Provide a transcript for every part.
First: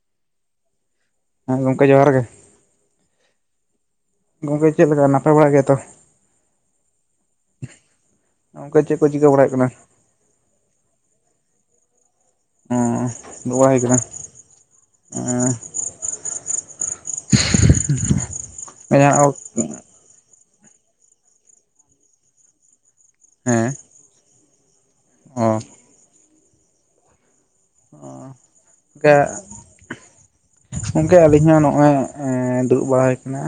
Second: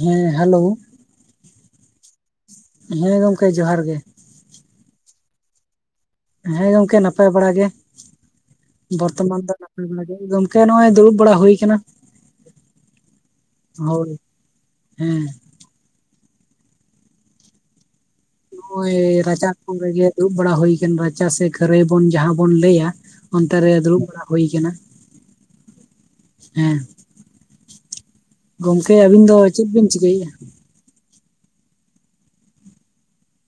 ᱦᱮᱸ ᱦᱟᱞᱳᱣ ᱦᱮᱸ ᱜᱚᱝᱠᱮ ᱡᱚᱦᱟᱨ ᱜᱮ ᱦᱮᱸ ᱜᱚᱝᱠᱮ ᱡᱚᱦᱟᱨ ᱜᱮ ᱜᱚᱝᱠᱮ ᱪᱮᱫ ᱞᱮᱠᱟ ᱱᱟᱯᱟᱭ ᱵᱟᱲᱟ ᱜᱮᱭᱟ ᱛᱚ ᱦᱮᱸ ᱜᱚᱝᱠᱮ ᱱᱟᱯᱟᱭ ᱵᱟᱲᱟ ᱜᱮ, ᱜᱚᱝᱠᱮ ᱪᱮᱫ ᱠᱚ ᱪᱤᱠᱟᱹ ᱵᱚᱨᱛᱚᱢᱟᱱ ᱵᱟᱲᱟᱭ ᱫᱚ ᱦᱩᱭᱩᱜ ᱠᱟᱱᱟ ᱱᱟᱯᱟᱭ ᱵᱟᱲᱟ ᱜᱮ ᱜᱚᱢ ᱠᱮ ᱱᱚᱜ-ᱚᱭ ᱫᱩᱲᱩᱵ ᱵᱟᱲᱟ ᱦᱩᱭ ᱠᱟᱱᱟ ᱦᱚᱸ ᱫᱩᱵᱟ ᱦᱩᱭ ᱠᱟᱱᱟ, ᱦᱳᱭ ᱦᱮᱸ ᱱᱚᱜᱼᱚᱭ ᱡᱟᱦᱟᱸ ᱨᱟᱪᱟ ᱠᱷᱚᱱ ᱨᱮᱜᱮ ᱫᱩᱵ ᱵᱟᱲᱟ ᱦᱩᱭ ᱠᱟᱱᱟ, ᱨᱟᱪᱟ ᱥᱮ ᱠᱷᱟᱹᱨᱟᱹᱭ ᱵᱚᱱ ᱡᱟᱦᱟᱸ ᱵᱚᱱ ᱞᱟᱹᱭᱟ ᱚᱱᱛᱮ ᱦᱮᱸ ᱨᱮ ᱫᱩᱲᱩᱵ ᱵᱟᱲᱟ ᱦᱩᱭ ᱠᱟᱱᱟ ᱚ ᱦᱮᱸ, ᱜᱚᱝᱠᱮ ᱟᱹᱵᱤᱱ ᱫᱚ ᱪᱮᱫ ᱵᱤᱱ ᱪᱤᱠᱟᱹᱭᱮᱫᱼᱟ? ᱜᱚᱝᱠᱮ ᱟᱞᱤᱧ ᱦᱚᱸ ᱱᱚᱜᱼᱚᱭ ᱮᱸ ᱫᱩᱲᱩᱵ ᱵᱟᱲᱟᱭ ᱠᱟᱱᱟ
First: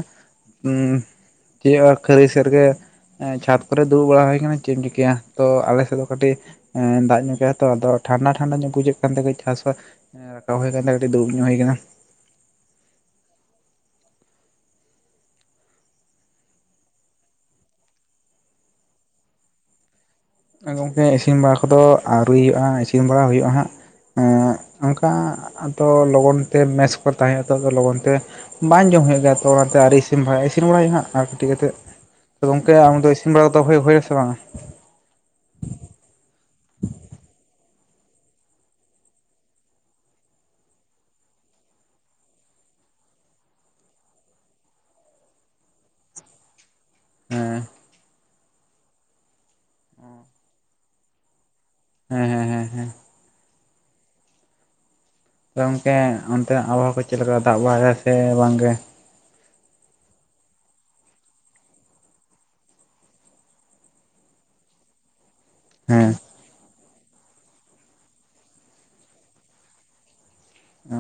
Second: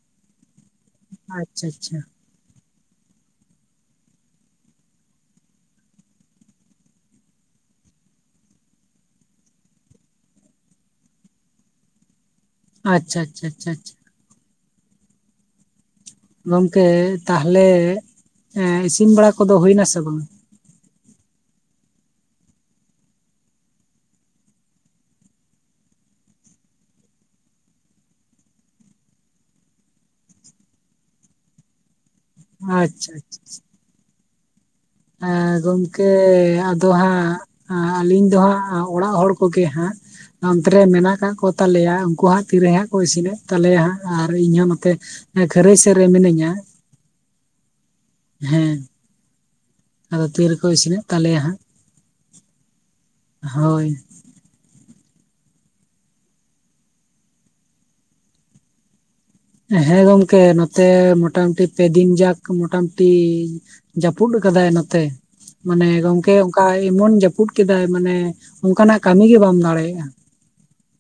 ᱩᱸ ᱟᱪᱪᱷᱟ ᱪᱮᱫ ᱟᱨ ᱟᱪᱪᱷᱟ ᱠᱷᱟᱹᱨᱟᱹᱭ ᱥᱮᱫ ᱨᱮ ᱜᱮ ᱦᱮᱸ ᱪᱷᱟᱫ ᱠᱚᱨᱮ ᱫᱩᱲᱩᱵ ᱵᱟᱲᱟ ᱦᱩᱭ ᱟᱠᱟᱱᱟ ᱪᱮᱫ ᱮᱢ ᱪᱤᱠᱟᱹᱭᱟ ᱛᱚ ᱟᱞᱮ ᱥᱮᱫ ᱫᱚ ᱠᱟᱹᱴᱤᱡ ᱮᱸ ᱫᱟᱜ ᱧᱚᱜ ᱠᱟᱫᱟᱭ ᱛᱚ ᱟᱫᱚ ᱴᱷᱟᱱᱰᱟ ᱴᱷᱟᱱᱰᱟ ᱧᱚᱜ ᱵᱩᱡᱷᱟᱹᱜ ᱠᱟᱱᱛᱮ ᱠᱟᱹᱡ ᱴᱷᱟᱥ ᱦᱚᱸ ᱨᱟᱠᱟᱵ ᱦᱩᱭ ᱠᱟᱱᱭᱮ ᱠᱟᱹᱴᱤᱡ ᱫᱩᱲᱩᱵ ᱧᱚᱜ ᱦᱩᱭ ᱠᱟᱱᱟ ᱟᱪᱪᱷᱟ ᱟᱪᱪᱷᱟ ᱟᱪᱪᱷᱟ ᱟᱪᱪᱷᱟ ᱟᱪᱪᱷᱟ ᱜᱚᱝᱠᱮ ᱛᱟᱦᱞᱮ ᱮᱸᱜ ᱤᱥᱤᱱ ᱵᱟᱲᱟ ᱠᱚᱫᱚ ᱦᱩᱭᱱᱟ ᱥᱮ ᱵᱟᱝ ᱜᱚᱝᱠᱮ ᱤᱥᱤᱱ ᱵᱟᱲᱟ ᱠᱚᱫᱚ ᱟᱣᱨᱤ ᱦᱩᱭᱩᱜᱼᱟ ᱦᱟᱸᱜ ᱤᱥᱤᱱ ᱵᱟᱲᱟ ᱦᱩᱭᱩᱜᱼᱟ ᱦᱟᱸᱜ ᱮᱸᱜ, ᱚᱱᱠᱟ ᱛᱚ ᱞᱚᱜᱚᱱ ᱛᱮ ᱢᱮᱥ ᱠᱚ ᱨᱮ ᱛᱟᱦᱮᱸ ᱱᱤᱛᱚᱜ ᱫᱚ ᱞᱚᱜᱚᱱ ᱛᱮ ᱵᱟᱝ ᱡᱚᱢ ᱦᱩᱭᱩᱜ ᱜᱮᱭᱟ ᱛᱚ ᱚᱱᱟᱛᱮ ᱟᱣᱨᱤ ᱤᱥᱤᱱ ᱤᱥᱤᱱ ᱵᱟᱲᱟᱭ, ᱤᱥᱤᱱ ᱵᱟᱲᱟᱭ ᱦᱩᱭᱩᱜᱼᱟ ᱦᱟᱸᱜ ᱟᱨ ᱠᱟᱹᱴᱤᱡ ᱠᱟᱛᱮᱫ ᱜᱚᱝᱠᱮ ᱟᱪᱪᱷᱟ ᱟᱢᱫᱚ ᱤᱥᱤᱱ ᱵᱟᱲᱟ ᱠᱚᱫᱚ ᱦᱩᱭ-ᱦᱩᱭᱱᱟ ᱥᱮ ᱵᱟᱝ ᱦᱮᱸ ᱜᱚᱢᱠᱮ ᱟᱫᱚ ᱦᱟᱸᱜ ᱟᱸ ᱟᱹᱞᱤᱧ ᱫᱚ ᱦᱟᱸᱜ ᱚᱲᱟᱜ ᱦᱚᱲ ᱠᱚᱜᱮ ᱦᱟᱸᱜ ᱚᱱᱛᱮ ᱨᱮ ᱢᱮᱱᱟᱜ ᱠᱟᱫ ᱠᱚ ᱛᱟᱞᱮᱭᱟ ᱩᱱᱠᱩ ᱦᱟᱸᱜ ᱛᱤᱨᱮ ᱦᱟᱸᱜ ᱠᱚ ᱤᱥᱤᱱ ᱮᱫ ᱛᱟᱞᱮᱭᱟ ᱦᱟᱸᱜ ᱟᱨ ᱤᱧᱦᱚᱸ ᱱᱚᱛᱮ ᱦᱮᱸ ᱠᱷᱟᱹᱨᱟᱹᱭ ᱥᱮᱫ ᱨᱮ ᱢᱤᱱᱟᱹᱧᱟ ᱦᱮᱸ ᱦᱮᱸ ᱟᱫᱚ ᱛᱤᱨᱮ ᱠᱚ ᱤᱥᱤᱱ ᱮᱫ ᱛᱟᱞᱮᱭᱟ ᱦᱟᱸᱜ ᱦᱮᱸ ᱦᱮᱸ ᱦᱮᱸ ᱦᱮᱸ ᱦᱳᱭ ᱜᱚᱝᱠᱮ ᱚᱱᱛᱮᱱᱟᱜ ᱟᱵᱚᱦᱟᱣᱟ ᱠᱚ ᱪᱮᱫᱞᱮᱠᱟ ᱫᱟᱜ ᱵᱟᱲᱟᱭᱮᱫᱟ ᱥᱮ ᱵᱟᱝᱜᱮ? ᱦᱮᱸ ᱜᱚᱝᱠᱮ ᱱᱚᱛᱮ ᱢᱚᱴᱟᱢᱩᱴᱤ ᱯᱮ ᱫᱤᱱ ᱡᱟᱠ ᱢᱚᱴᱟᱢᱩᱴᱤ ᱡᱟᱹᱯᱩᱫ ᱟᱠᱟᱫᱟᱭ ᱱᱚᱛᱮ ᱢᱟᱱᱮ ᱦᱮᱸ ᱜᱚᱝᱠᱮ ᱚᱱᱠᱟ ᱮᱢᱚᱱ ᱡᱟᱹᱯᱩᱫ ᱠᱮᱫᱟᱭ ᱢᱟᱱᱮ ᱚᱱᱠᱟᱱᱟᱜ ᱠᱟᱹᱢᱤ ᱜᱮ ᱵᱟᱢ ᱫᱟᱲᱮᱭᱟᱜᱼᱟ ᱚ